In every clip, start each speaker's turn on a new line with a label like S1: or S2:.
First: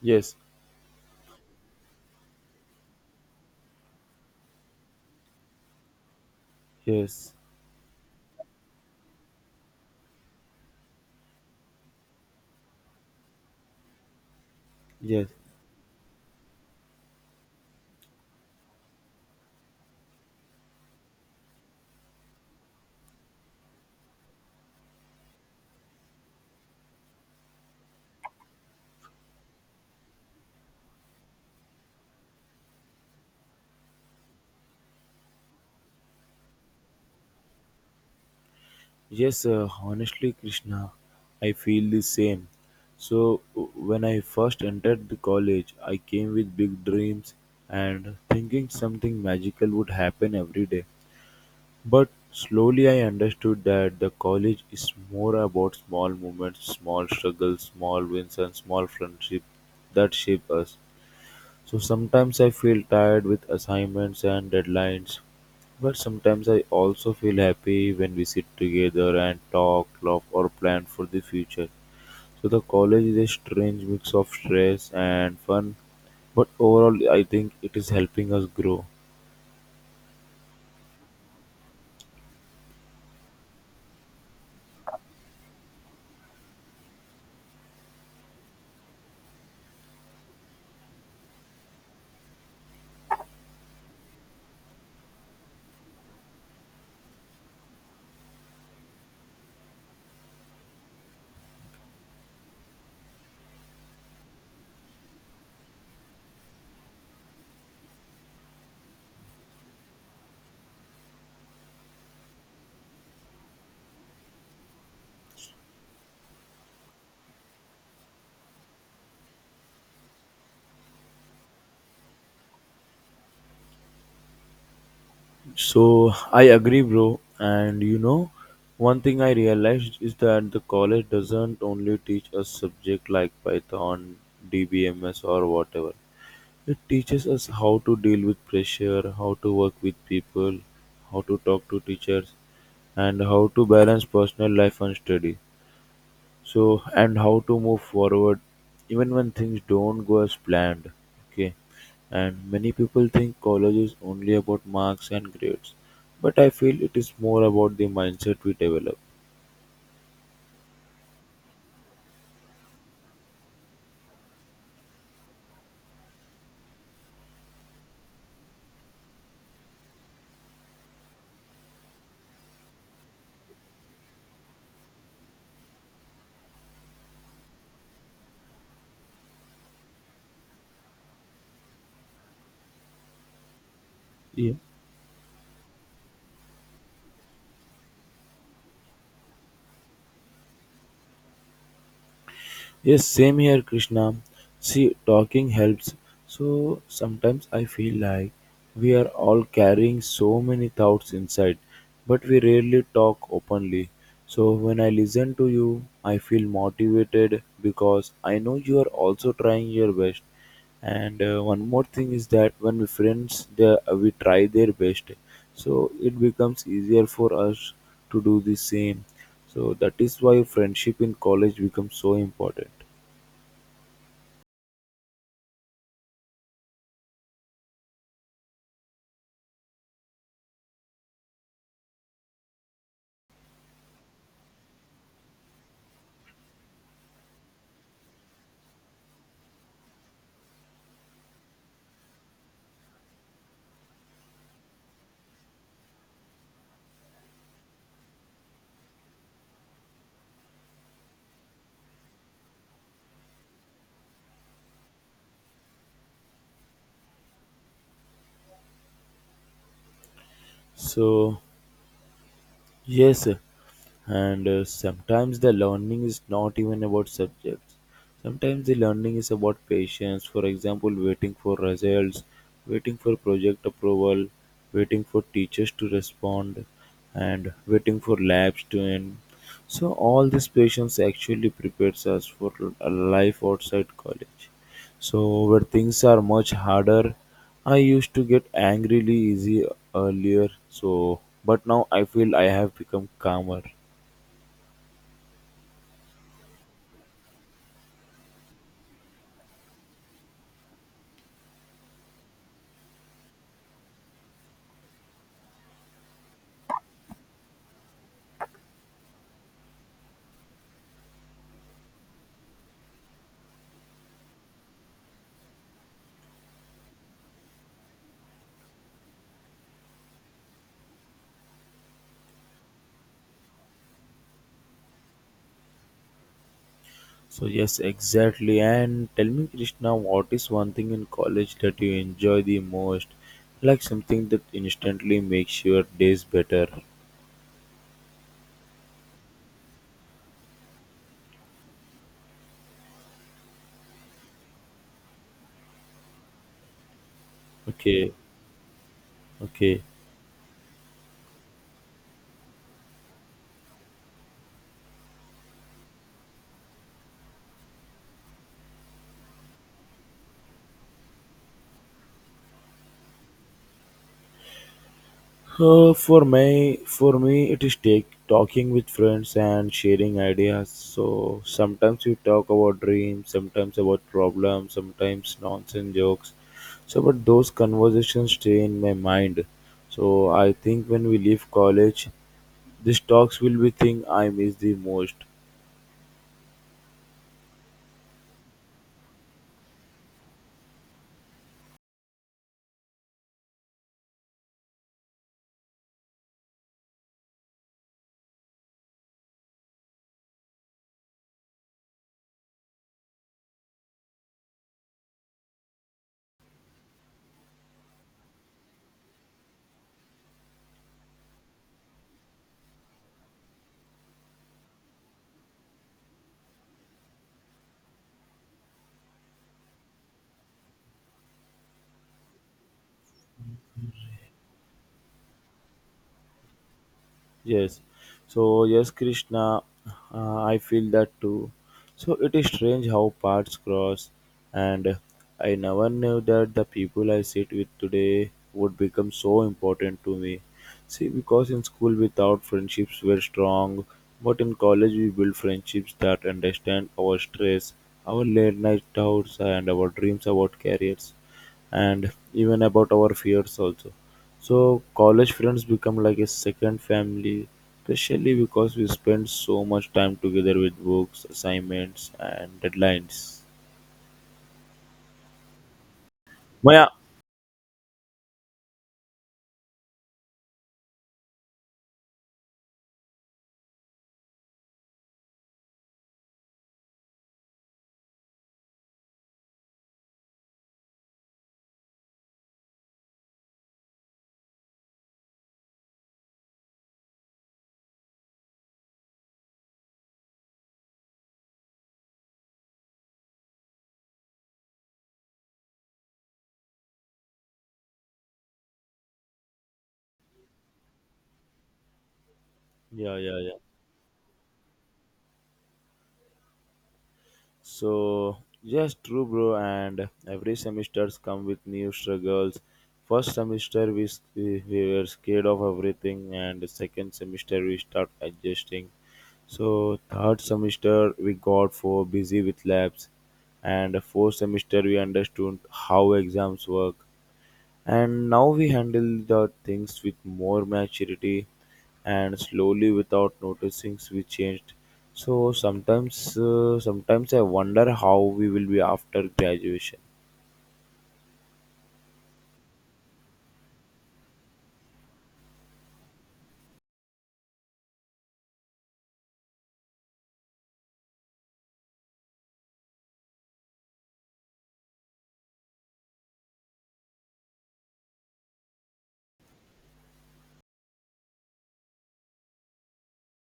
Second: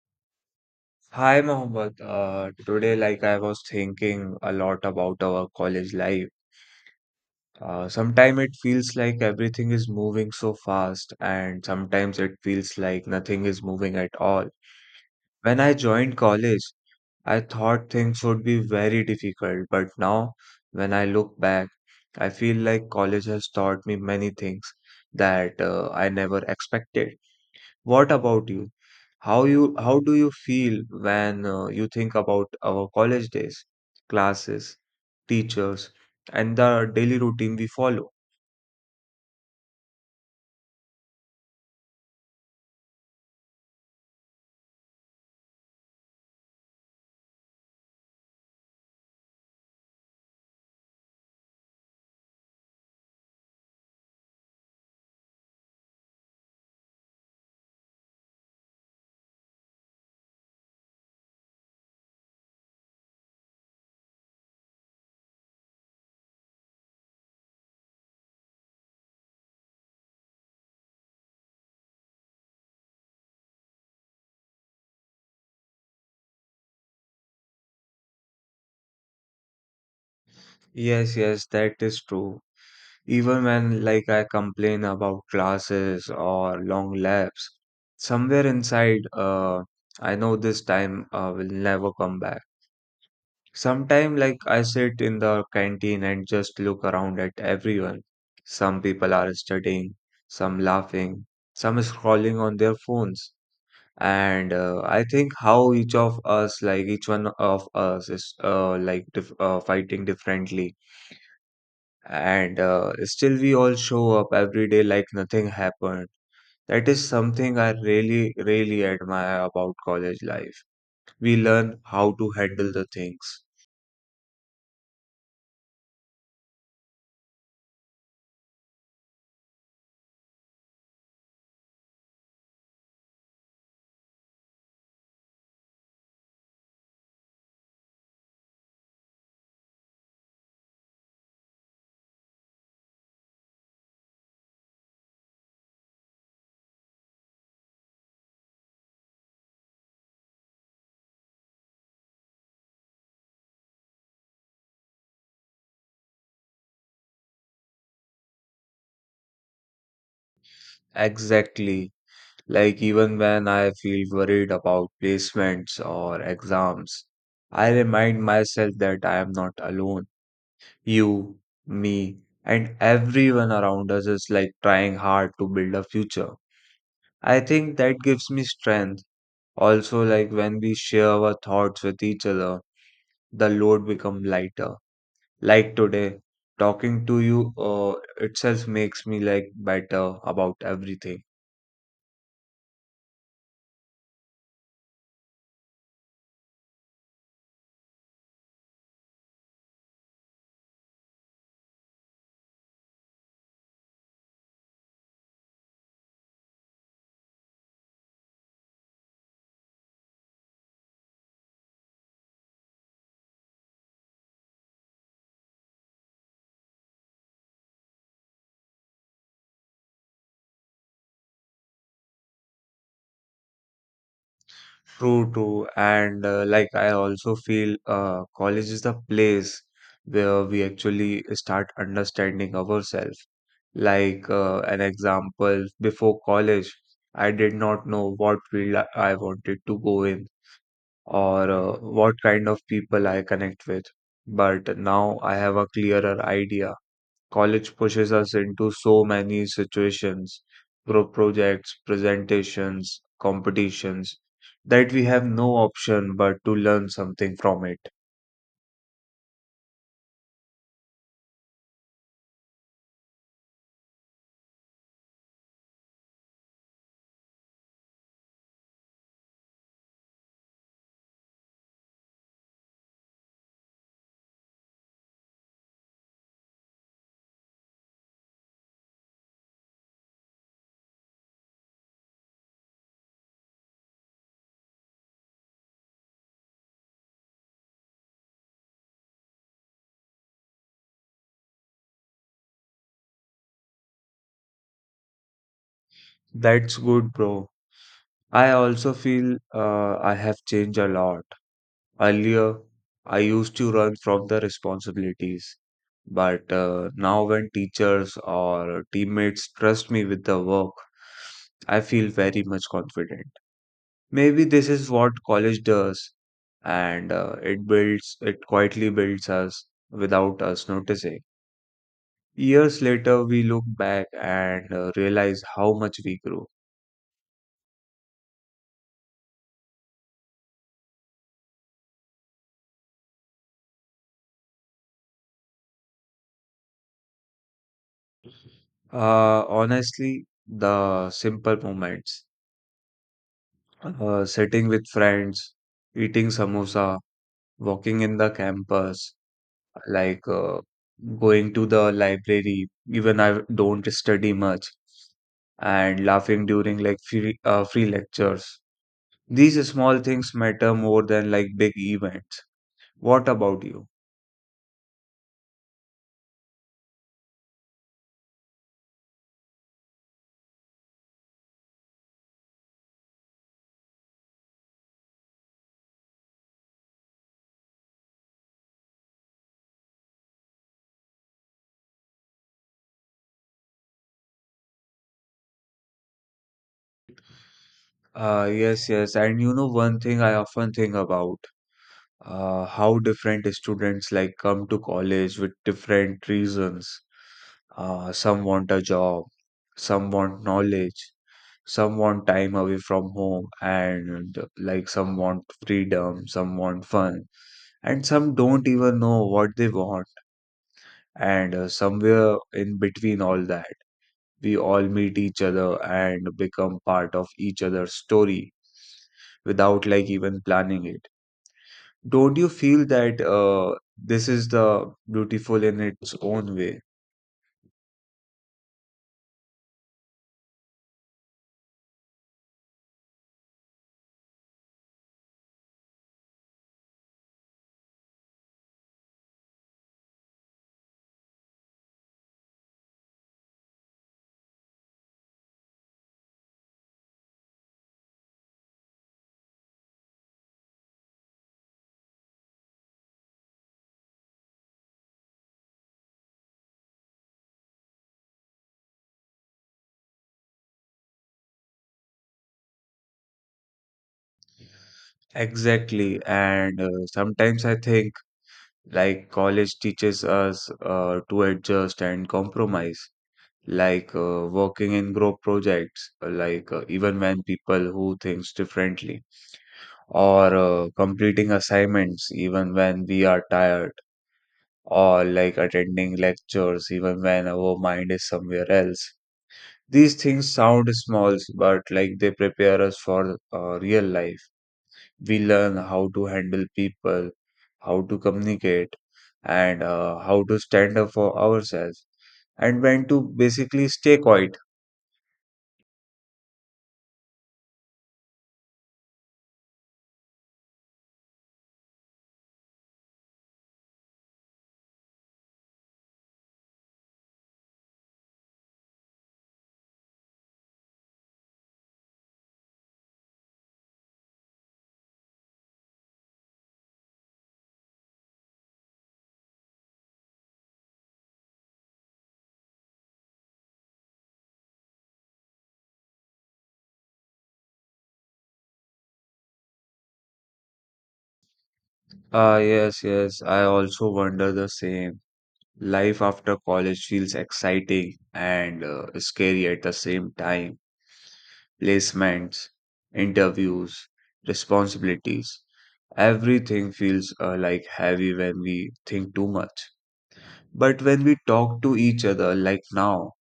S1: Yes,
S2: Hi, Mohammed. Today, like I was thinking a lot about our college life.
S1: yes,
S2: Sometimes it feels like everything is moving so fast, and sometimes it feels like nothing is moving at all.
S1: yes,
S2: When I joined college, I thought things would be very difficult, but now, when I look back, I feel like college has taught me many things that I never expected. What about you? How do you feel when you think about our college days, classes, teachers, and the daily routine we follow?
S1: yes. Honestly, Krishna, I feel the same. So, when I first entered the college, I came with big dreams and thinking something magical would happen every day. But slowly I understood that the college is more about small moments, small struggles, small wins, and small friendships that shape us. So sometimes I feel tired with assignments and deadlines, but sometimes I also feel happy when we sit together and talk, laugh, or plan for the future. So the college is a strange mix of stress and fun, but overall, I think it is helping us grow.
S2: Yes, yes, that is true. Even when like I complain about classes or long labs, somewhere inside, I know this time will never come back. Sometimes, like, I sit in the canteen and just look around at everyone. Some people are studying, some laughing, some scrolling on their phones. And I think how each of us, like each one of us, is like dif fighting differently. And Still, we all show up every day like nothing happened. That is something I really, really admire about college life. We learn how to handle the things.
S1: So I agree, bro. And you know, one thing I realized is that the college doesn't only teach us subject like Python, DBMS, or whatever. It teaches us how to deal with pressure, how to work with people, how to talk to teachers, and how to balance personal life and study. So, and how to move forward even when things don't go as planned. Okay, and many people think college is only about marks and grades, but I feel it is more about the mindset we develop.
S2: Exactly. Like, even when I feel worried about placements or exams, I remind myself that I am not alone. You, me, and everyone around us is like trying hard to build a future. I think that gives me strength. Also, like when we share our thoughts with each other, the load become lighter. Like today, talking to you itself makes me like better about everything.
S1: Yes, same here, Krishna. See, talking helps. So sometimes I feel like we are all carrying so many thoughts inside, but we rarely talk openly. So when I listen to you, I feel motivated because I know you are also trying your best, and one more thing is that when we friends they, we try their best, so it becomes easier for us to do the same, so that is why friendship in college becomes so important.
S2: True, true. And Like I also feel college is the place where we actually start understanding ourselves. Like an example, before college, I did not know what field I wanted to go in or what kind of people I connect with. But now I have a clearer idea. College pushes us into so many situations, group projects, presentations, competitions, that we have no option but to learn something from it.
S1: So yes, and sometimes the learning is not even about subjects. Sometimes the learning is about patience, for example waiting for results, waiting for project approval, waiting for teachers to respond, and waiting for labs to end. So all this patience actually prepares us for a life outside college, so where things are much harder. I used to get angrily easy earlier, so but now I feel I have become calmer.
S2: That's good, bro. I also feel I have changed a lot. Earlier, I used to run from the responsibilities, but now when teachers or teammates trust me with the work, I feel very much confident. Maybe this is what college does, and it builds, it quietly builds us without us noticing. Years later, we look back and realize how much we grew.
S1: So yes, exactly. And tell me, Krishna, what is one thing in college that you enjoy the most? Like something that instantly makes your days better.
S2: Honestly, the simple moments, sitting with friends, eating samosa, walking
S1: Okay,
S2: in the campus,
S1: okay.
S2: like going to the library, even I don't study much, and laughing during like free lectures. These small things matter more than like big events. What about you?
S1: For me, it is take, talking with friends and sharing ideas. So sometimes we talk about dreams, sometimes about problems, sometimes nonsense jokes. So, but those conversations stay in my mind. So I think when we leave college, these talks will be thing I miss the most.
S2: Yes, yes. And you know, one thing I often think about, how different students like come to college with different reasons. Some want a job, some want knowledge, some want time away from home, and like some want freedom, some want fun, and some don't even know what they want, and somewhere in between all that. We all meet each other and become part of each other's story without like even planning it. Don't you feel that this is the beautiful in its own way?
S1: Yes. So yes, Krishna, I feel that too. So it is strange how paths cross, and I never knew that the people I sit with today would become so important to me. See, because in school we thought friendships were strong, but in college we build friendships that understand our stress, our late night doubts, and our dreams about careers, and even about our fears also. So college friends become like a second family, especially because we spend so much time together with books, assignments, and deadlines.
S2: Exactly. And
S1: Maya.
S2: Sometimes I think like college teaches us to adjust and compromise, like working in group projects, even when people who thinks differently, or completing assignments even when we are tired or like attending lectures even when our mind is somewhere else. These things sound small, but like they prepare us for real life. We learn how to handle people, how to communicate, and how to stand up for ourselves, and when
S1: Yeah,
S2: to
S1: yeah, yeah.
S2: basically stay quiet.
S1: So yes, true, bro. And every semesters come with new struggles. First semester we s- we were scared of everything, and the second semester we start adjusting. So third semester we got for busy with labs, and the fourth semester we understood how exams work. And now we handle the things with more maturity, and slowly without noticing we changed. So sometimes I wonder how we will be after graduation.
S2: Ah, yes, yes, I also wonder the same. Life after college feels exciting and scary at the same time, placements, interviews, responsibilities. Everything feels like heavy when we think too much. But when we talk to each other, like now,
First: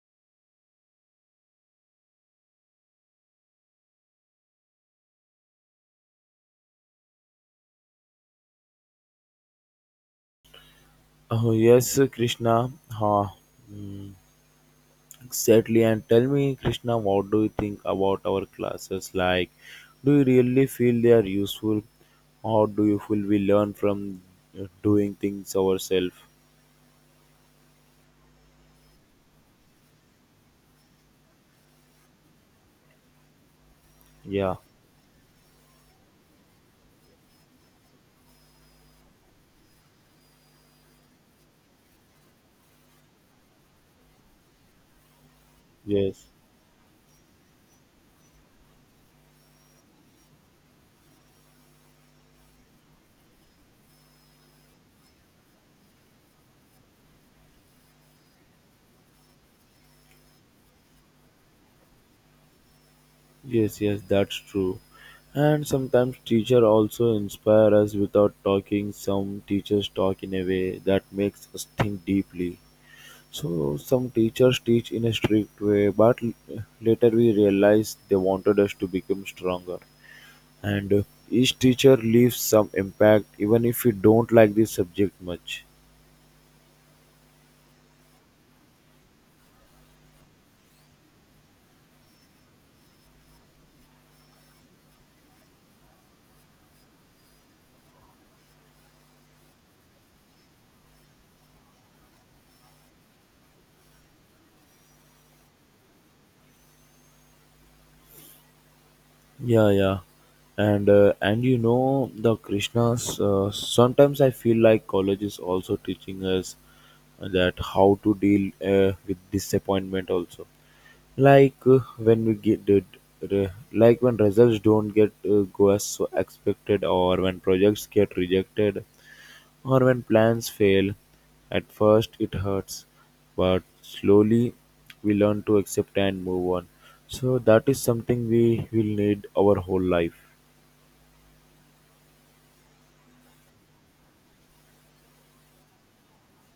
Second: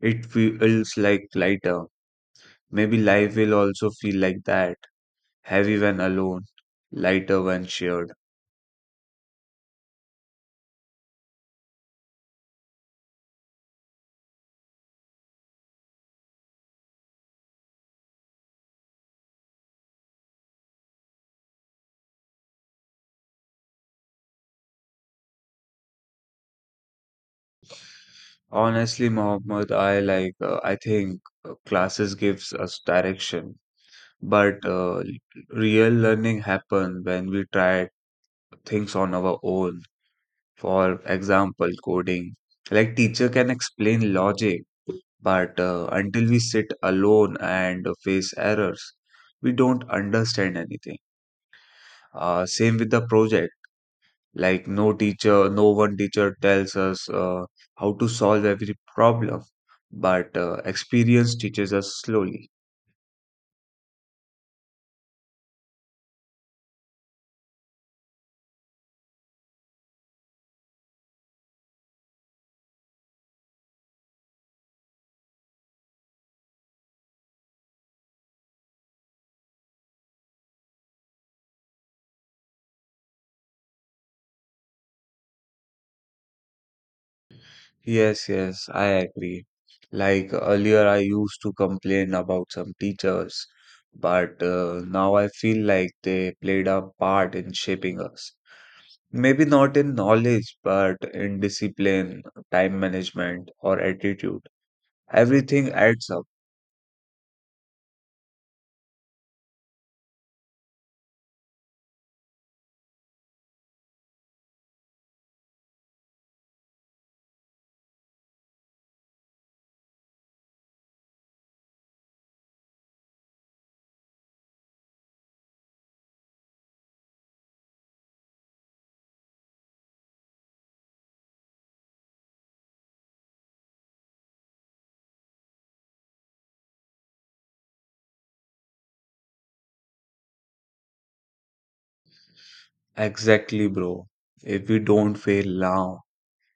S2: it feels like lighter. Maybe life will also feel like that, heavy when alone, lighter when shared.
S1: Oh yes, Krishna. Huh. Exactly. And tell me, Krishna, what do you think about our classes? Like, do you really feel they are useful, or do you feel we learn from doing things ourselves?
S2: Honestly, Mohammed, I think classes gives us direction, but
S1: Yeah.
S2: uh, real learning happen when we try things on our own. For example, coding. Like teacher can explain logic, but until
S1: Yes.
S2: we sit alone and face errors, we don't understand anything. Same with the project. Like no one teacher tells us how to solve every problem, but experience teaches us slowly.
S1: Yes, yes, that's true. And sometimes teacher also inspire us without talking. Some teachers talk in a way that makes us think deeply. So some teachers teach in a strict way, but later we realize they wanted us to become stronger. And each teacher leaves some impact, even if we don't like the subject much.
S2: Yes, yes, I agree. Like earlier, I used to complain about some teachers, but now I feel like they played a part in shaping us. Maybe not in knowledge, but in discipline, time management, or attitude. Everything adds up.
S1: Yeah, yeah, and and you know the Krishnas. Sometimes I feel like college is also teaching us that how to deal with disappointment. Also, like when we get did, like when results don't get go as so expected, or when projects get rejected, or when plans fail. At first, it hurts, but slowly we learn to accept and move on. So, that is something we will need our whole life.
S2: Exactly, bro. If we don't fail now,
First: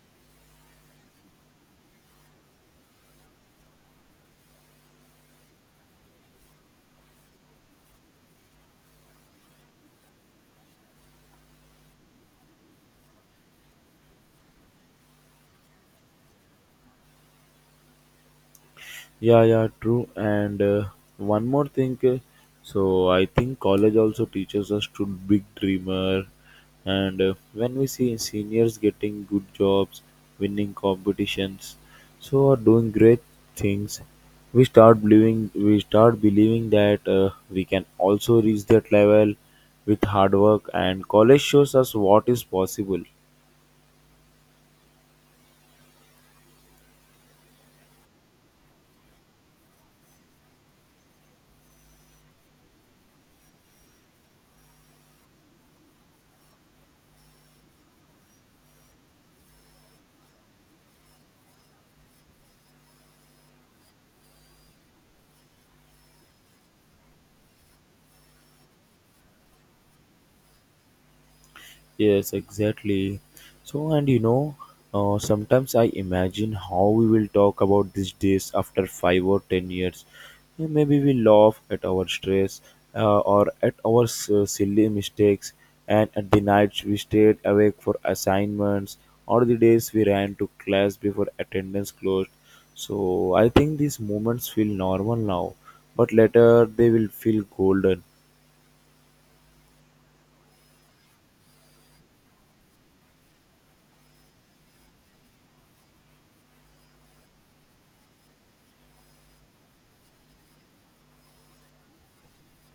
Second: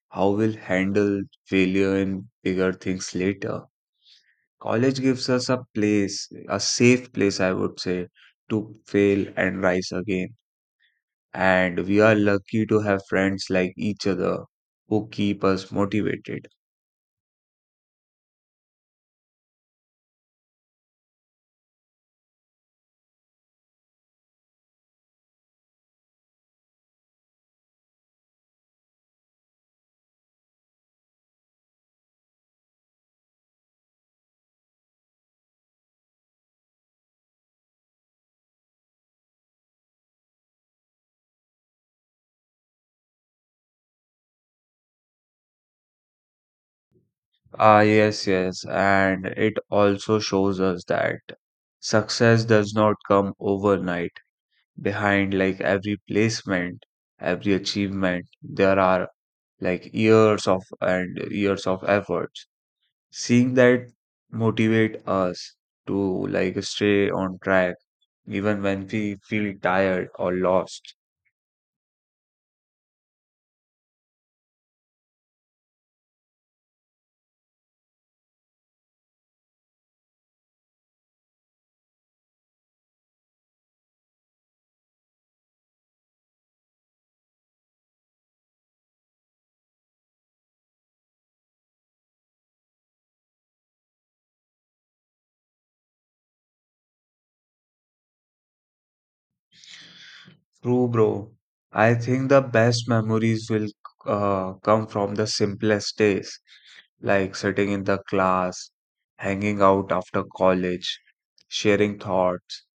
S2: how will handle failure in bigger things later? College gives us a place, a safe place, I would say, to fail and rise again. And we are lucky to have friends like each other who keep us motivated.
S1: Yeah, yeah, true. And one more thing, so I think college also teaches us to big dreamer. And when we see seniors getting good jobs, winning competitions, so are doing great things, we start believing that we can also reach that level with hard work. And college shows us what is possible.
S2: Ah, yes, yes. And it also shows us that success does not come overnight. Behind like every placement, every achievement, there are like years of and years of effort. Seeing that motivate us to like stay on track even when we feel tired or lost.
S1: Yes, exactly. So, and you know, sometimes I imagine how we will talk about these days after 5 or 10 years. And maybe we laugh at our stress or at our silly mistakes, and at the nights we stayed awake for assignments, or the days we ran to class before attendance closed. So, I think these moments feel normal now, but later they will feel golden.
S2: True, bro. I think the best memories will come from the simplest days, like sitting in the class, hanging out after college, sharing thoughts.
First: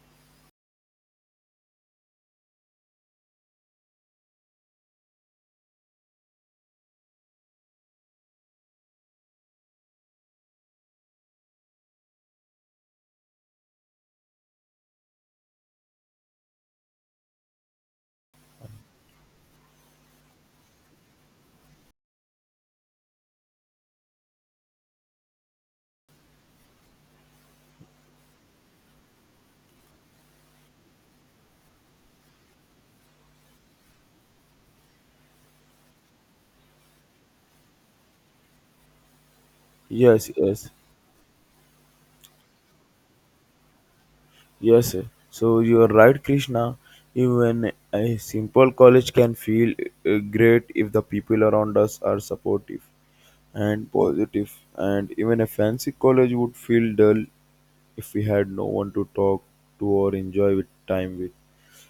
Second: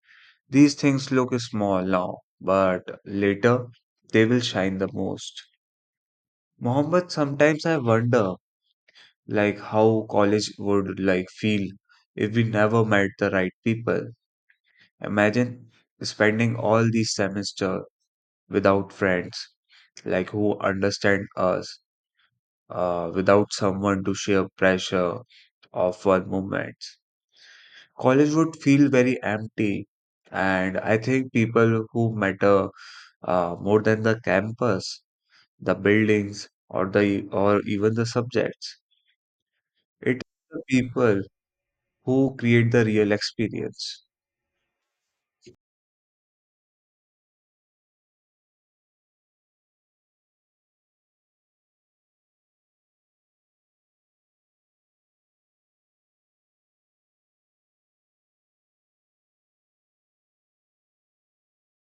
S2: These things look small now, but later they will shine the most. Mohammed, sometimes I wonder like how college would like feel if we never met the right people, imagine spending all the semester without friends like who understand us, without someone to share pressure of one moment, college would feel very empty, and I think people who matter more than the campus, the buildings, or the or even the subjects, it is
S1: Yes,
S2: the
S1: yes.
S2: people who create the real experience.
S1: Yes, so you are right, Krishna. Even a simple college can feel great if the people around us are supportive and positive. And even a fancy college would feel dull if we had no one to talk to or enjoy with time with.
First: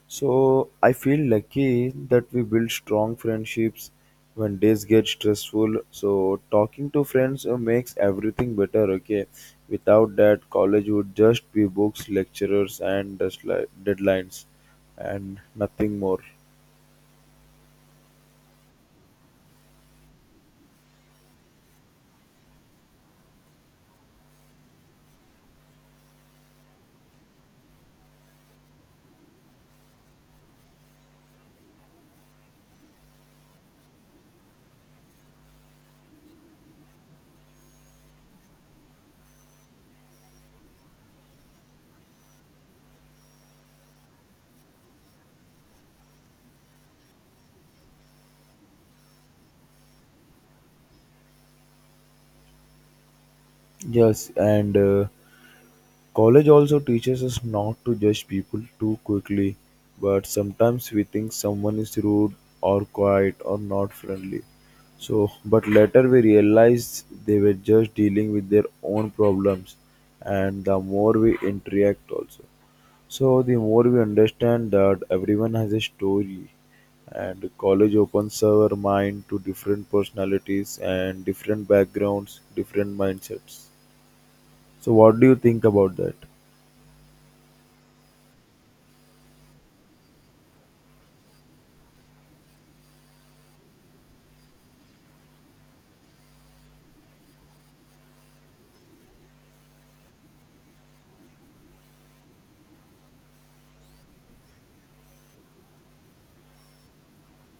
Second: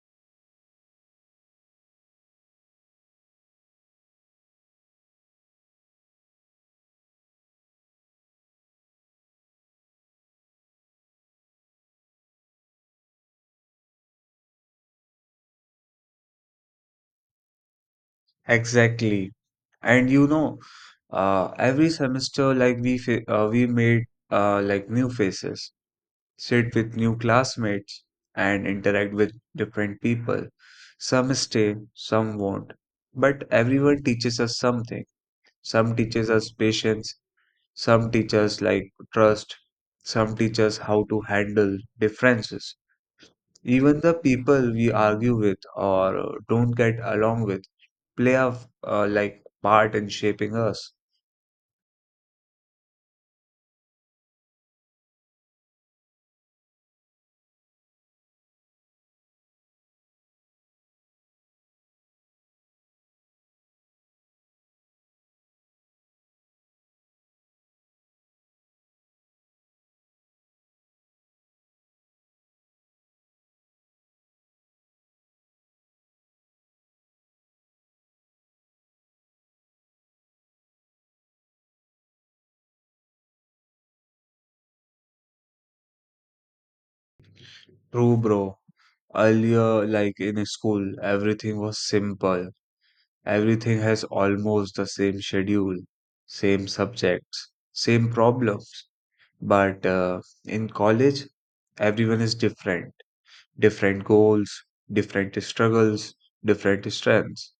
S1: So I feel lucky that we build strong friendships when days get stressful. So talking to friends makes everything better. Okay, without that, college would just be books, lecturers, and just like deadlines, and nothing more.
S2: Exactly. And you know, every semester, like we made like new faces, sit with new classmates, and interact with different people. Some stay, some won't, but everyone teaches us something. Some teaches us patience, some teaches like trust, some teaches how to handle differences. Even the people we argue with or don't get along with play like part in shaping us.
S1: Yes, and. College also teaches us not to judge people too quickly, but sometimes we think someone is rude or quiet or not friendly. So, but later we realize they were just dealing with their own problems, and the more we interact, also. So, the more we understand that everyone has a story, and college opens our mind to different personalities and different backgrounds, different mindsets. So, what do you think about that?
S2: True, bro. Earlier, like in school, everything was simple. Everything has almost the same schedule, same subjects, same problems. But in college, everyone is different. Different goals, different struggles, different strengths.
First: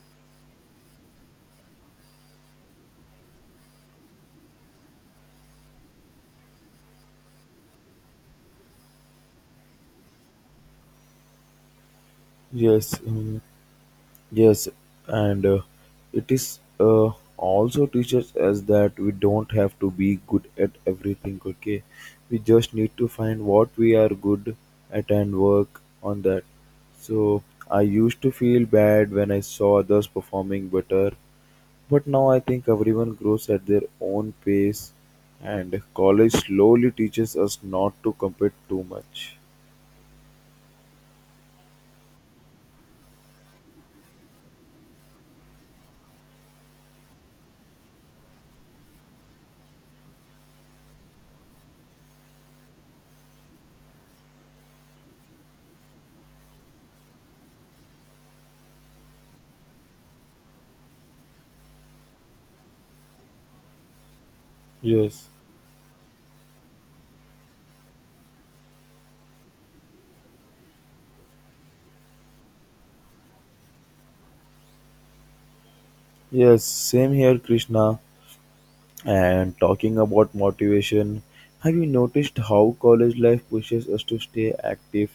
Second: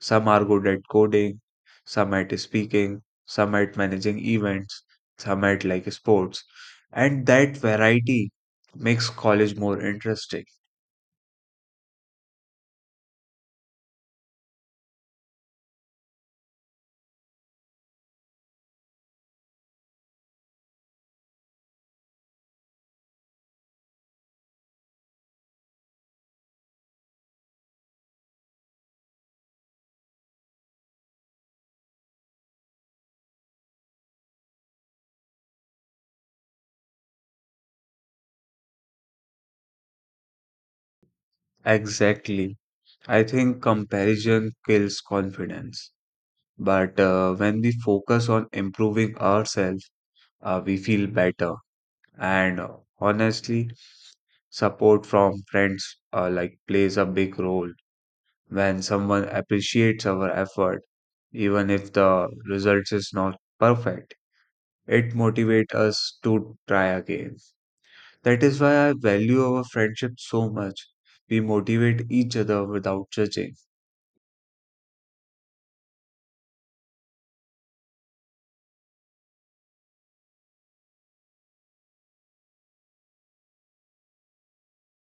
S2: Some are good at coding, some at speaking, some at managing events, some at like sports. And that variety makes college more interesting.
S1: Yes, mm, yes, and it is also teaches us that we don't have to be good at everything, okay? We just need to find what we are good at and work on that. So I used to feel bad when I saw others performing better, but now I think everyone grows at their own pace, and college slowly teaches us not to compete too much.
S2: Exactly. I think comparison kills confidence. But when we focus on improving ourselves, we feel better. And honestly, support from friends like plays a big role. When someone appreciates our effort, even if the results is not perfect, it
S1: Yes,
S2: motivates us to try again. That is why I value our friendship so much. We motivate each other without judging.
S1: yes, same here, Krishna. And talking about motivation, have you noticed how college life pushes us to stay active?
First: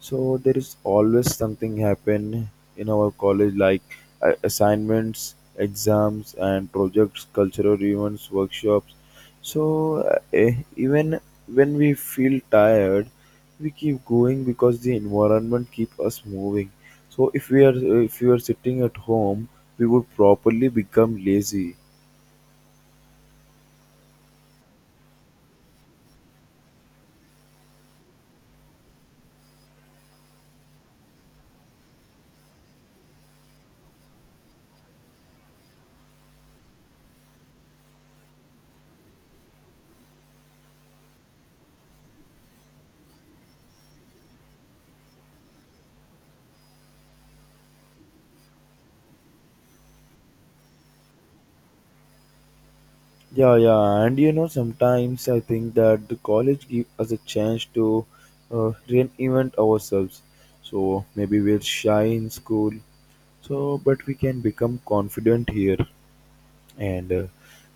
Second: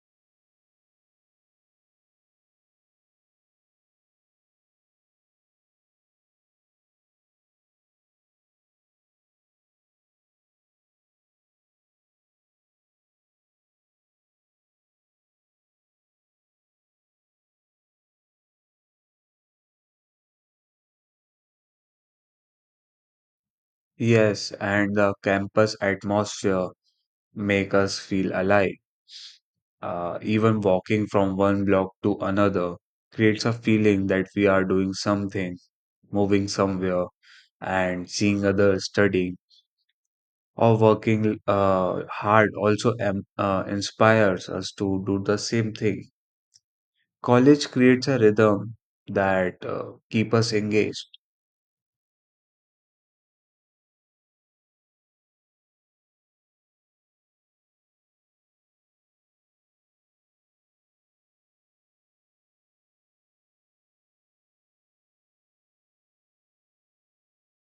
S1: So there is always something happen in our college, like assignments, exams and projects, cultural events, workshops. So even when we feel tired, we keep going because the environment keep us moving. So if we are sitting at home, we would properly become lazy.
S2: Yes, and the campus atmosphere make us feel alive. Even walking from one block to another creates a feeling that we are doing something, moving somewhere, and seeing others studying or working hard also inspires us to do the same thing. College creates a rhythm that keep us engaged.
S1: Yeah, yeah, and you know, sometimes I think that the college give us a chance to reinvent ourselves. So maybe we're shy in school, so but we can become confident here. And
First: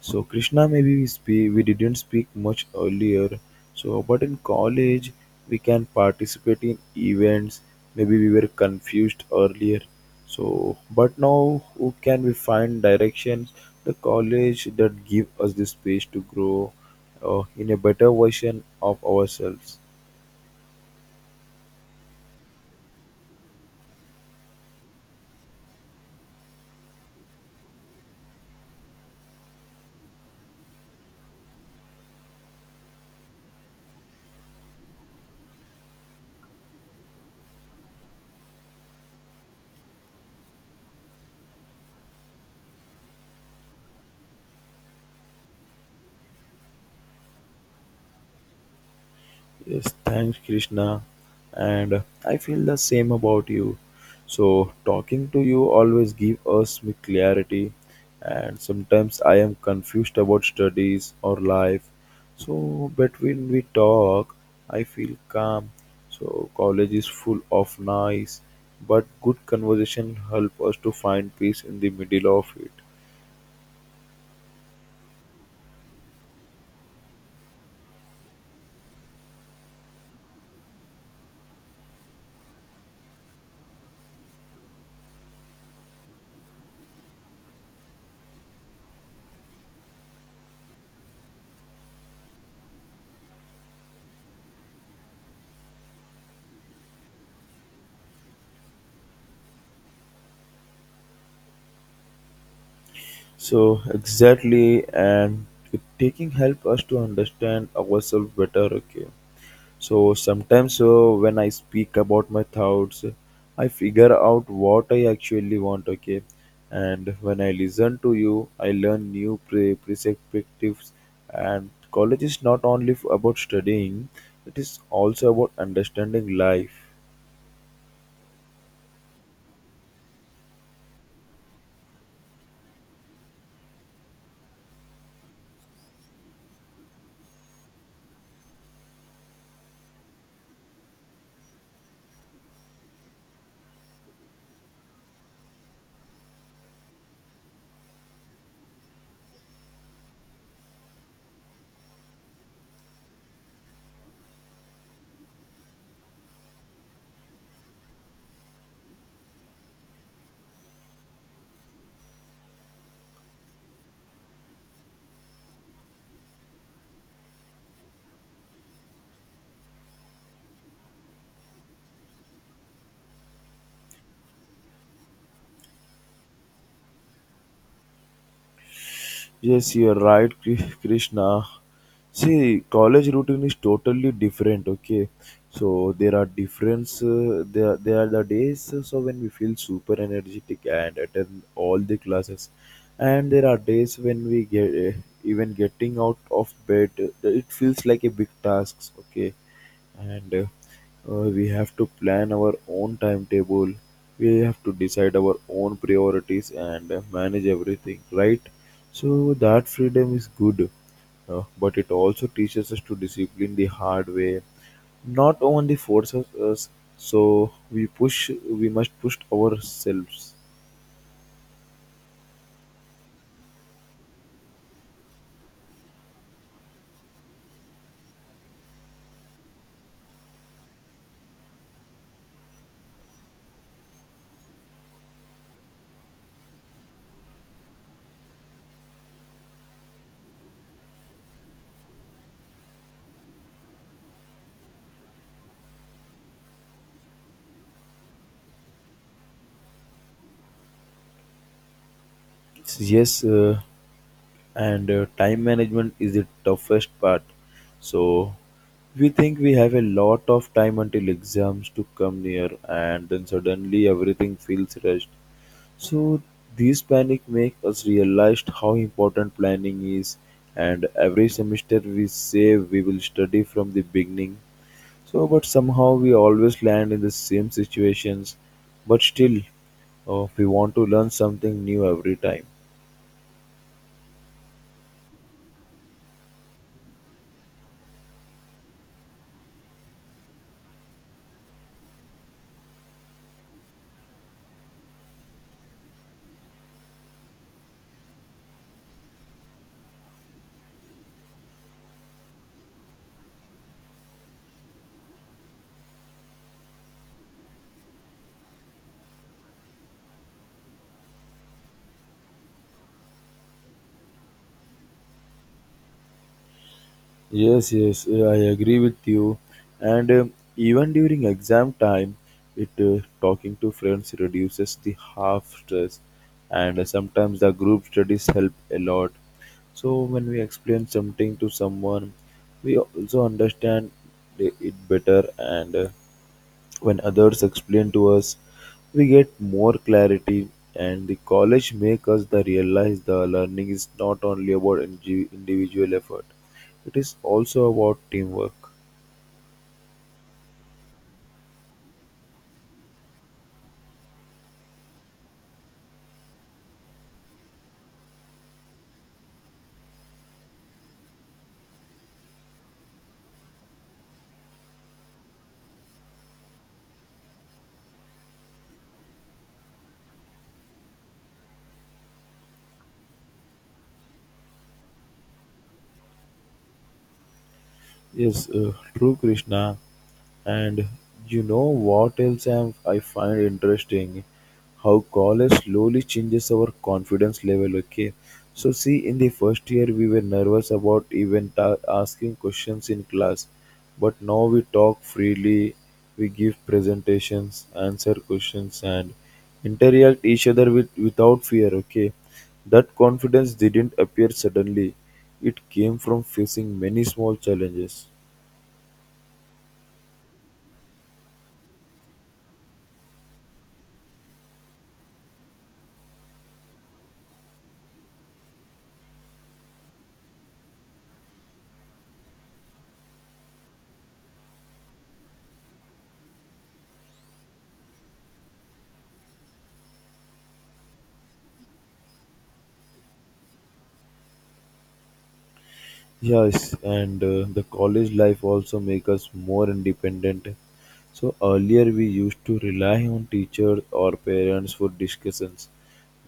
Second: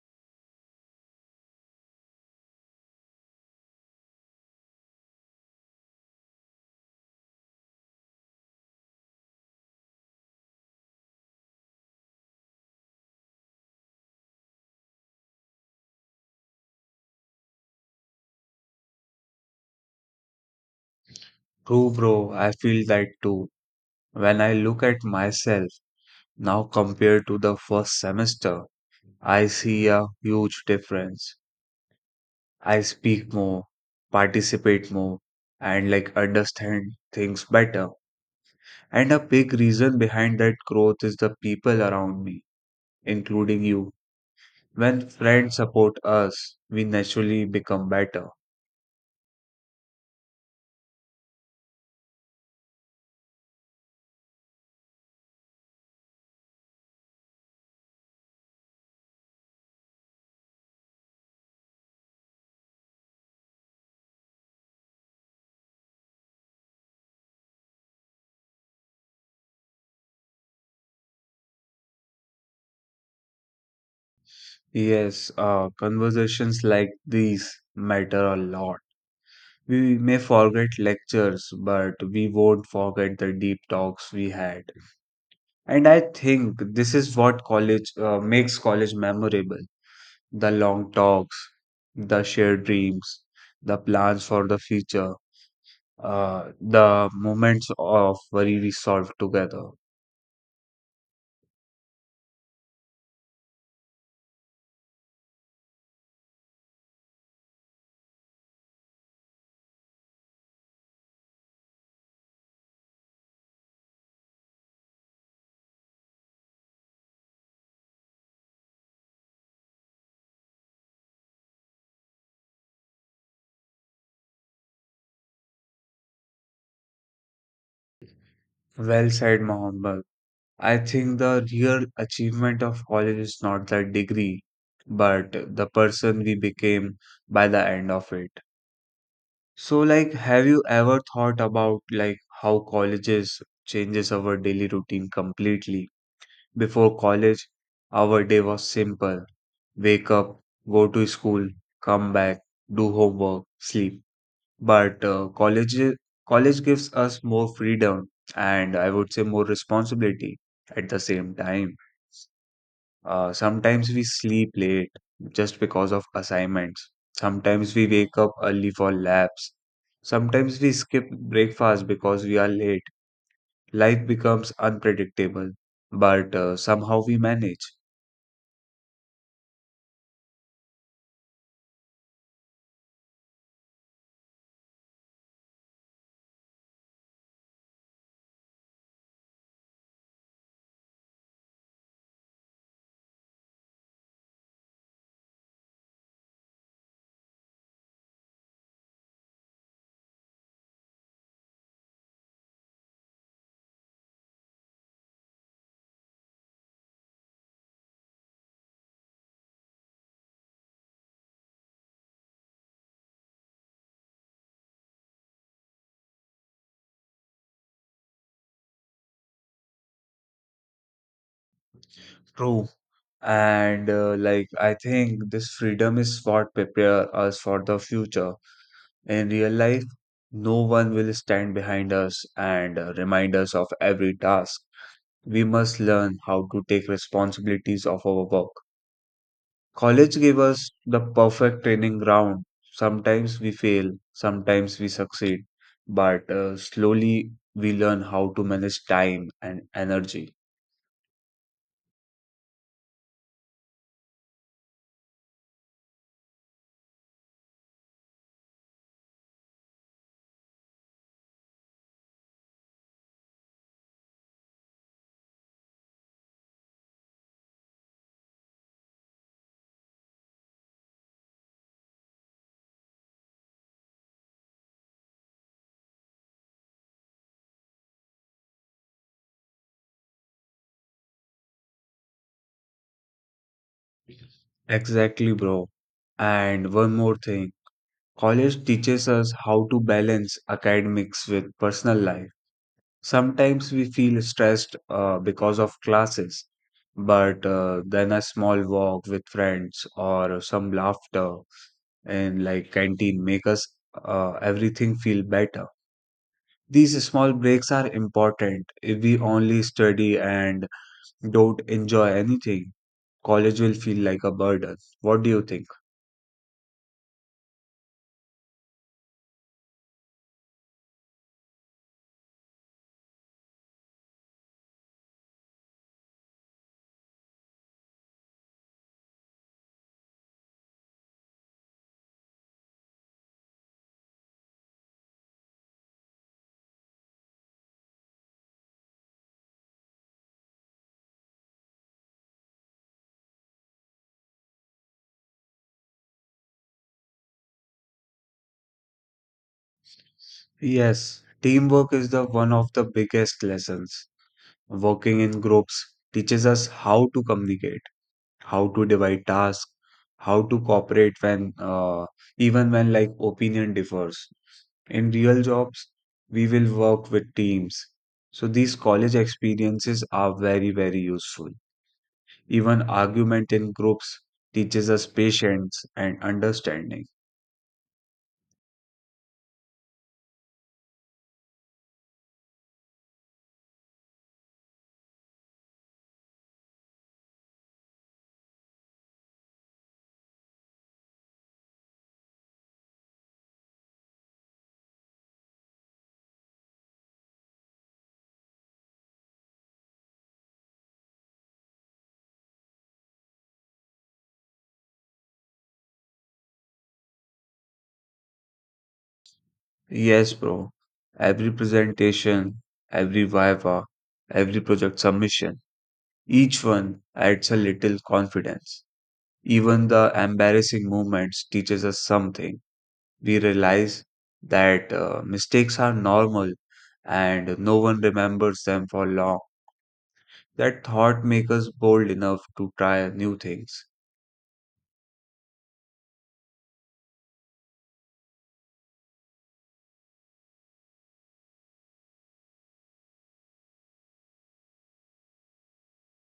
S1: so Krishna, maybe we speak, we didn't speak much earlier. So, but in college, we can participate in events. Maybe we were confused earlier. So, but now, who can we find directions? The college that give us the space to grow in a better version of ourselves.
S2: True, bro, I feel that too. When I look at myself now compared to the first semester, I see a huge difference. I speak more, participate more, and like understand things better. And a big reason behind that growth is the people around me, including you. When friends support us, we naturally become better.
S1: Yes, thanks, Krishna. And I feel the same about you. So talking to you always give us with clarity. And sometimes I am confused about studies or life. So but when we talk, I feel calm. So college is full of noise, but good conversation help us to find peace in the middle of it.
S2: Yes, conversations like these matter a lot. We may forget lectures, but we won't forget the deep talks we had. And I think this is what college makes college memorable. The long talks, the shared dreams, the plans for the future, the moments of worry we solved together.
S1: So exactly, and taking help us to understand ourselves better. Okay. So sometimes when I speak about my thoughts, I figure out what I actually want. Okay, and when I listen to you, I learn new perspectives. And college is not only about studying; it is also about understanding life.
S2: Well said, Mohammed. I think the real achievement of college is not the degree, but the person we became by the end of it. So, like, have you ever thought about like how colleges changes our daily routine completely? Before college, our day was simple: wake up, go to school, come back, do homework, sleep. But college gives us more freedom and I would say more responsibility at the same time. Sometimes we sleep late just because of assignments. Sometimes we wake up early for labs. Sometimes we skip breakfast because we are late. Life becomes unpredictable, but somehow we manage.
S1: Yes, you're right, Krishna. See, college routine is totally different. Okay, so there are difference. There are the days so when we feel super energetic and attend all the classes, and there are days when we get even getting out of bed. It feels like a big task. Okay, and we have to plan our own timetable. We have to decide our own priorities and manage everything, right? So that freedom is good, but it also teaches us to discipline the hard way. Not only forces us, so we push. We must push ourselves.
S2: True. And Like I think this freedom is what prepare us for the future. In real life, no one will stand behind us and remind us of every task. We must learn how to take responsibilities of our work. College gave us the perfect training ground. Sometimes we fail, sometimes we succeed, but slowly we learn how to manage time and energy.
S1: Yes, and time management is the toughest part, so we think we have a lot of time until exams to come near and then suddenly everything feels rushed. So these panic make us realize how important planning is, and every semester we say we will study from the beginning. So but somehow we always land in the same situations, but still we want to learn something new every time.
S2: Exactly, bro. And one more thing, college teaches us how to balance academics with personal life. Sometimes we feel stressed because of classes, but then a small walk with friends or some laughter and like canteen make us everything feel better. These small breaks are important. If we only study and don't enjoy anything, college will feel like a burden. What do you think?
S1: Yes, yes, I agree with you. And even during exam time, it talking to friends reduces the half stress, and sometimes the group studies help a lot. So when we explain something to someone, we also understand it better, and when others explain to us, we get more clarity, and the college make us the realize the learning is not only about individual effort; it is also about teamwork.
S2: Yes, teamwork is the one of the biggest lessons. Working in groups teaches us how to communicate, how to divide tasks, how to cooperate when even when like opinion differs. In real jobs, we will work with teams. So these college experiences are very, very useful. Even argument in groups teaches us patience and understanding.
S1: Yes, true, Krishna. And you know what else I find interesting? How college slowly changes our confidence level. Okay, so see, in the first year we were nervous about even asking questions in class, but now we talk freely, we give presentations, answer questions, and interact each other with without fear. Okay, that confidence didn't appear suddenly; it came from facing many small challenges.
S2: Yes, bro. Every presentation, every viva, every project submission, each one adds a little confidence. Even the embarrassing moments teaches us something. We realize that mistakes are normal and no one remembers them for long. That thought makes us bold enough to try new things.
S1: Yes, and the college life also make us more independent. So earlier we used to rely on teachers or parents for discussions.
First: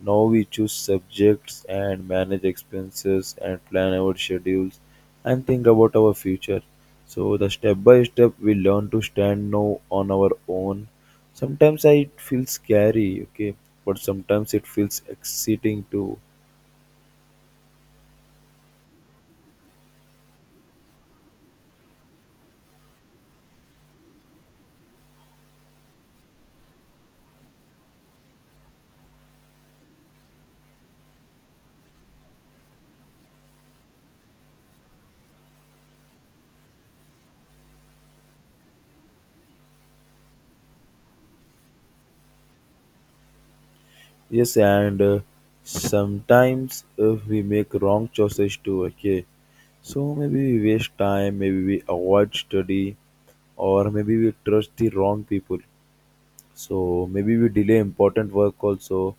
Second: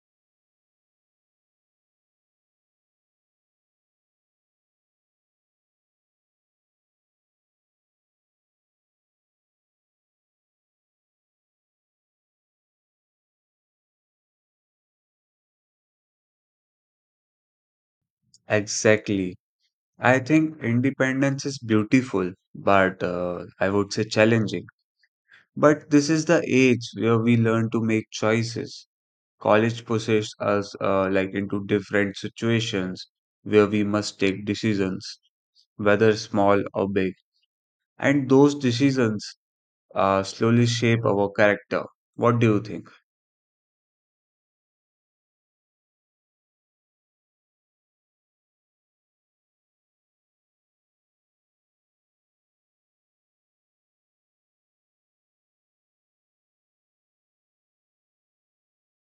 S1: Now we choose subjects and manage expenses and plan our schedules and think about our future. So the step by step we learn to stand now on our own. Sometimes it feels scary, okay, but sometimes it feels exciting too.
S2: Exactly. I think independence is beautiful, but I would say challenging. But this is the age where we learn to make choices. College pushes us like into different situations where we must take decisions, whether small or big. And those decisions slowly shape our character. What do you think?
S1: Yes, and sometimes if we make wrong choices too, okay. So maybe we waste time, maybe we avoid study, or maybe we trust the wrong people. So maybe we delay important work also.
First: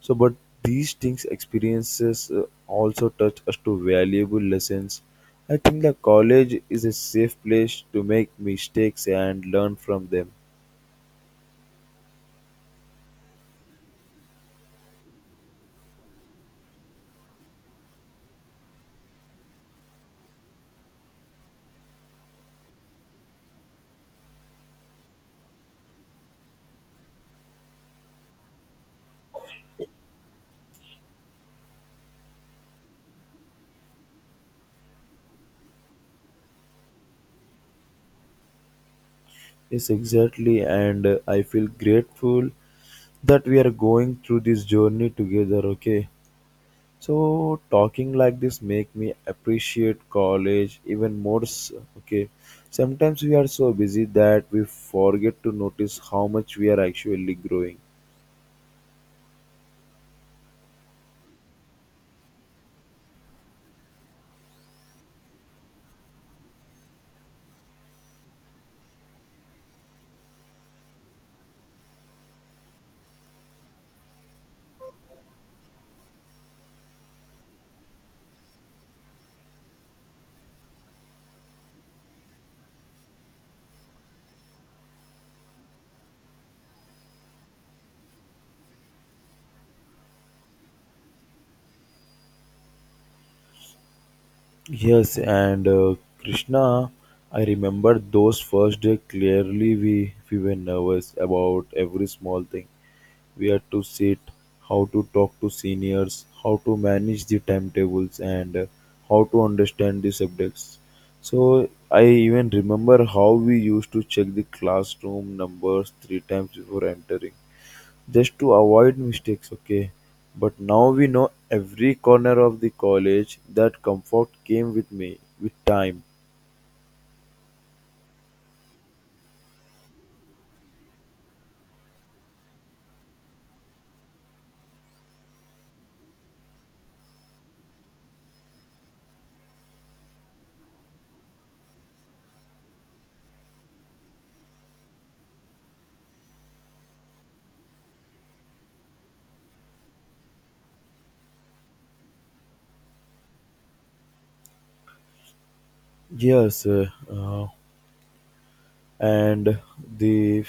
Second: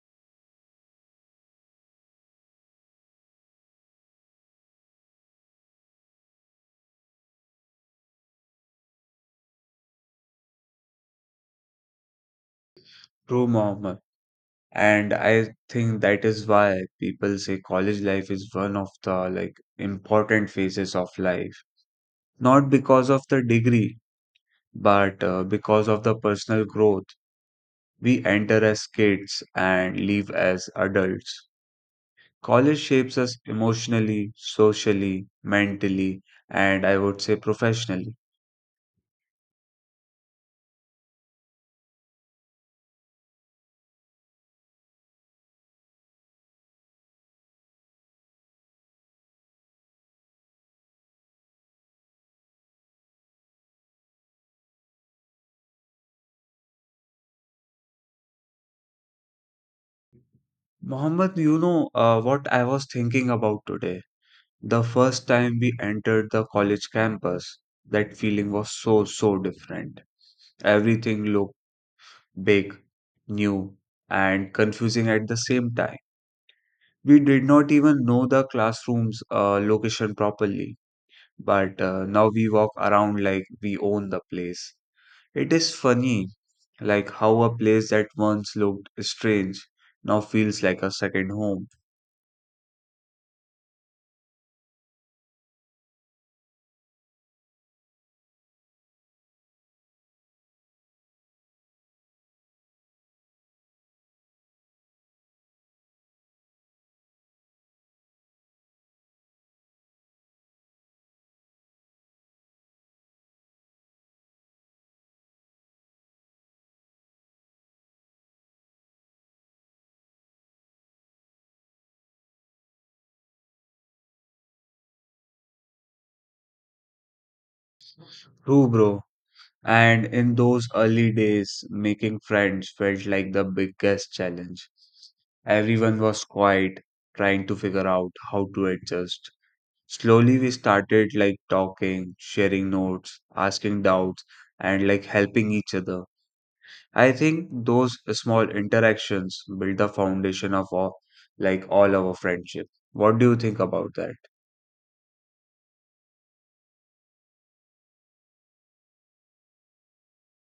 S1: So, but these things, experiences also touch us to valuable lessons. I think the college is a safe place to make mistakes and learn from them.
S2: True, Mohammed. And I think that is why people say college life is one of the like important phases of life. Not because of the degree, but because of the personal growth. We enter as kids and leave as adults. College shapes us emotionally, socially, mentally, and I would say professionally.
S1: Yes, exactly, and I feel grateful that we are going through this journey together, okay, so talking like this make me appreciate college even more okay, sometimes we are so busy that we forget to notice how much we are actually growing.
S2: Mohammed, what I was thinking about today. The first time we entered the college campus, that feeling was so, so different. Everything looked big, new, and confusing at the same time. We did not even know the classroom's location properly, but now we walk around like we own the place. It is funny, like how a place that once looked strange now feels like a second home.
S1: Yes, and Krishna, I remember those first day clearly. We were nervous about every small thing: where to sit, how to talk to seniors, how to manage the timetables, and how to understand the subjects. So I even remember how we used to check the classroom numbers three times before entering, just to avoid mistakes, okay? But now we know every corner of the college. That comfort came with me with time.
S2: True, bro. And in those early days, making friends felt like the biggest challenge. Everyone was quiet, trying to figure out how to adjust. Slowly, we started like talking, sharing notes, asking doubts, and like helping each other. I think those small interactions build the foundation of all, like all our friendship. What do you think about that?
S1: Yes, and the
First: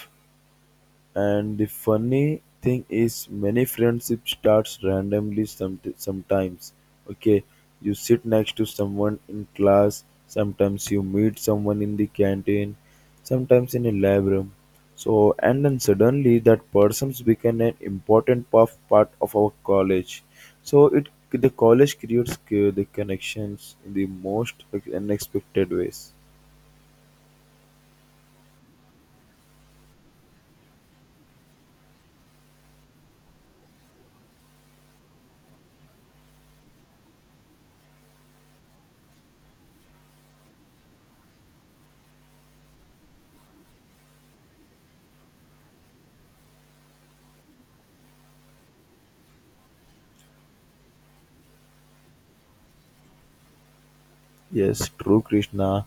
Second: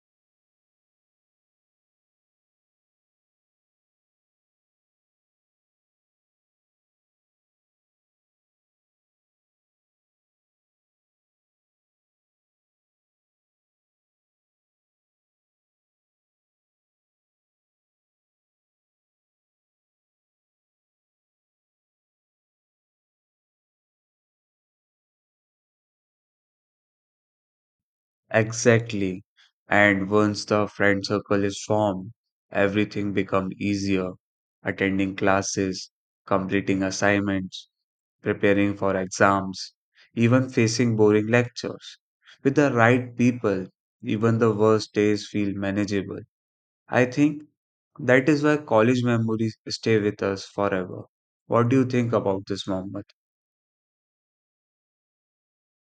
S1: And the funny thing is, many friendship starts randomly some, sometimes. Okay, you sit next to someone in class, sometimes you meet someone in the canteen, sometimes in a lab room. So, and then suddenly that person's become an important part of our college. So, it the college creates the connections in the most unexpected ways.
S2: Exactly. And once the friend circle is formed, everything becomes easier. Attending classes, completing assignments, preparing for exams, even facing boring lectures. With the right people, even the worst days feel manageable. I think that is why college memories stay with us forever. What do you think about this, Mohammed?
S1: Yes, true, Krishna.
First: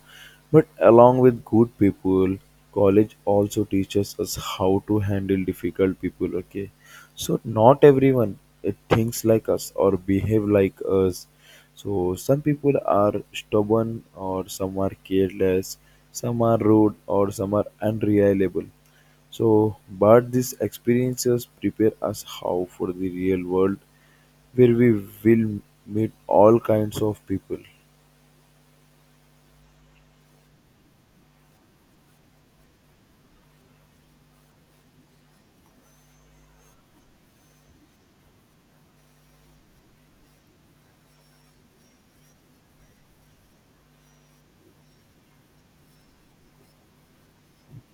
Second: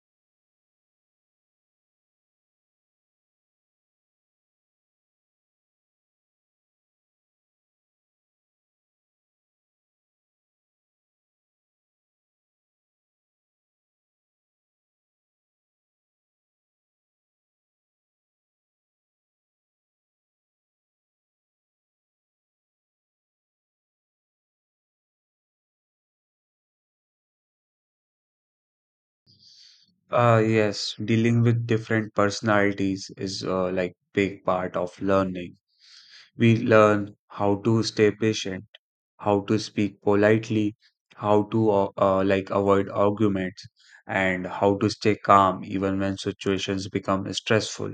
S1: But along with good people, college also teaches us how to handle difficult people. Okay, so not everyone thinks like us or behave like us. So some people are stubborn, or some are careless, some are rude, or some are unreliable. So, but these experiences prepare us how for the real world, where we will meet all kinds of people.
S2: Yes, dealing with different personalities is like big part of learning. We learn how to stay patient, how to speak politely, how to like avoid arguments, and how to stay calm even when situations become stressful.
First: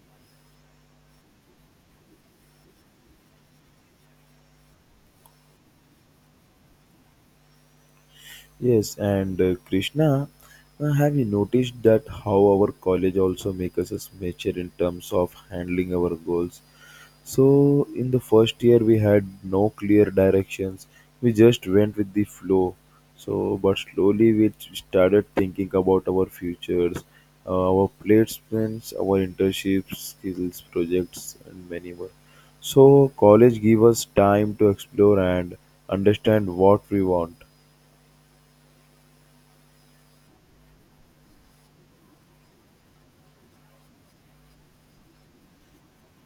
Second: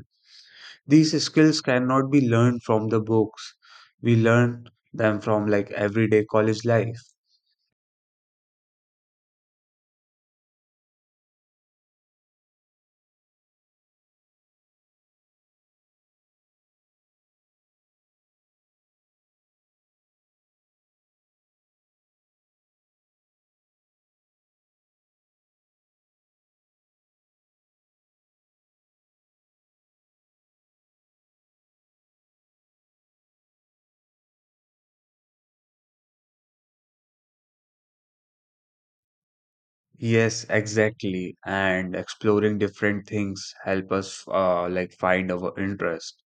S2: These skills cannot be learned from the books. We learn them from like everyday college life.
S1: Yes, and Krishna, have you noticed that how our college also makes us mature in terms of handling our goals? So, in the first year, we had no clear directions. We just went with the flow. So, but slowly we started thinking about our futures, our placements, our internships, skills, projects, and many more. So, college give us time to explore and understand what we want.
S2: Yes, exactly. And exploring different things help us like find our interest.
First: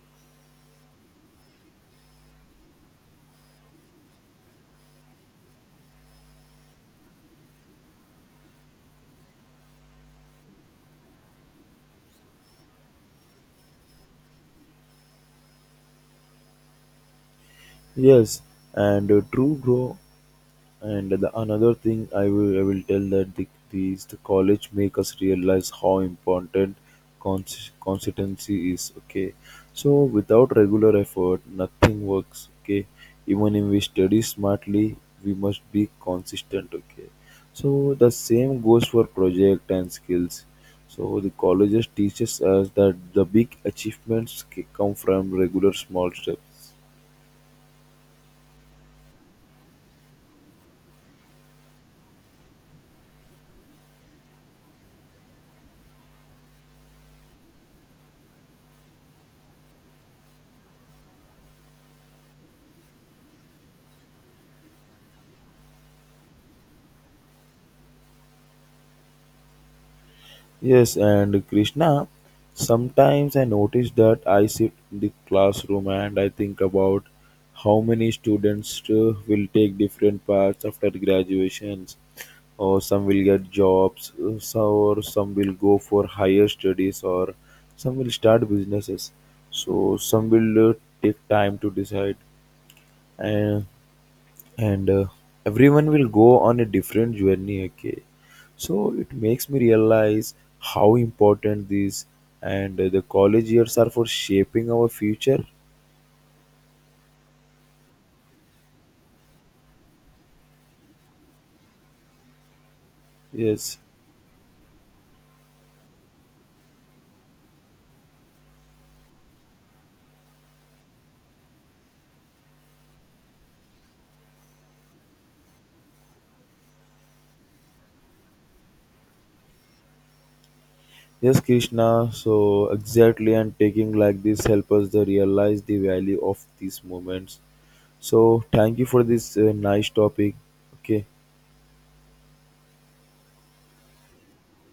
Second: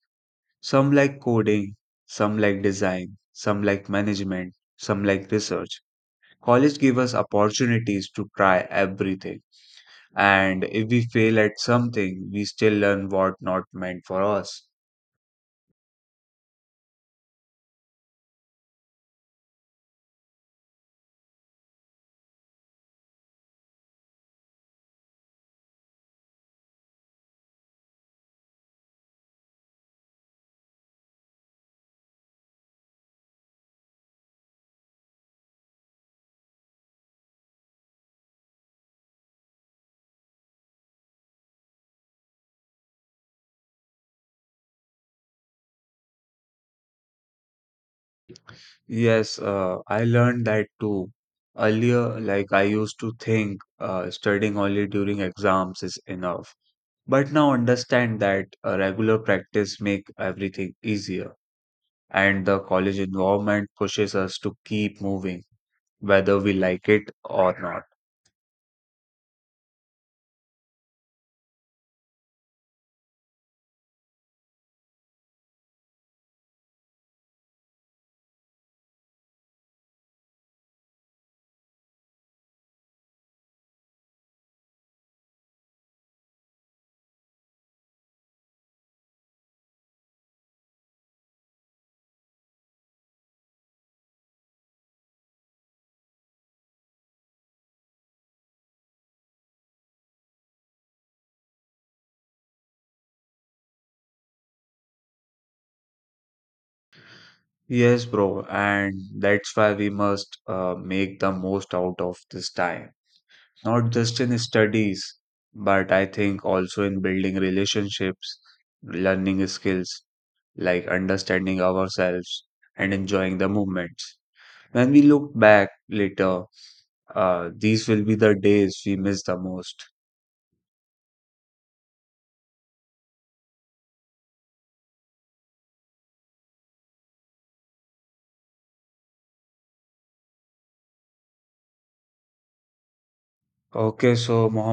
S2: Some like coding, some like design, some like management, some like research. College give us opportunities to try everything. And if we fail at something, we still learn what not meant for us.
S1: Yes, and true, bro. And the another thing I will tell that the, these the college make us realize how important consistency is. Okay, so without regular effort, nothing works. Okay, even if we study smartly, we must be consistent. Okay, so the same goes for project and skills. So the colleges teaches us that the big achievements come from regular small steps.
S2: Yes, I learned that too. Earlier, like I used to think studying only during exams is enough, but now understand that a regular practice make everything easier, and the college environment pushes us to keep moving whether we like it or not.
S1: Yes, and Krishna, sometimes I notice that I sit in the classroom and I think about how many students will take different paths after graduations, or some will get jobs, so or some will go for higher studies, or some will start businesses. So some will take time to decide, and everyone will go on a different journey, okay, so it makes me realize how important these and the college years are for shaping our future.
S2: Yes, bro, and that's why we must make the most out of this time,
S1: Yes,
S2: not just in studies, but I think also in building relationships, learning skills, like understanding ourselves, and enjoying the moments. When we look back later, these will be the days we miss the most.
S1: yes, Krishna, so exactly, and taking like this help us to realize the value of these moments. So thank you for this nice topic. Okay.
S2: Okay, so Mohammed.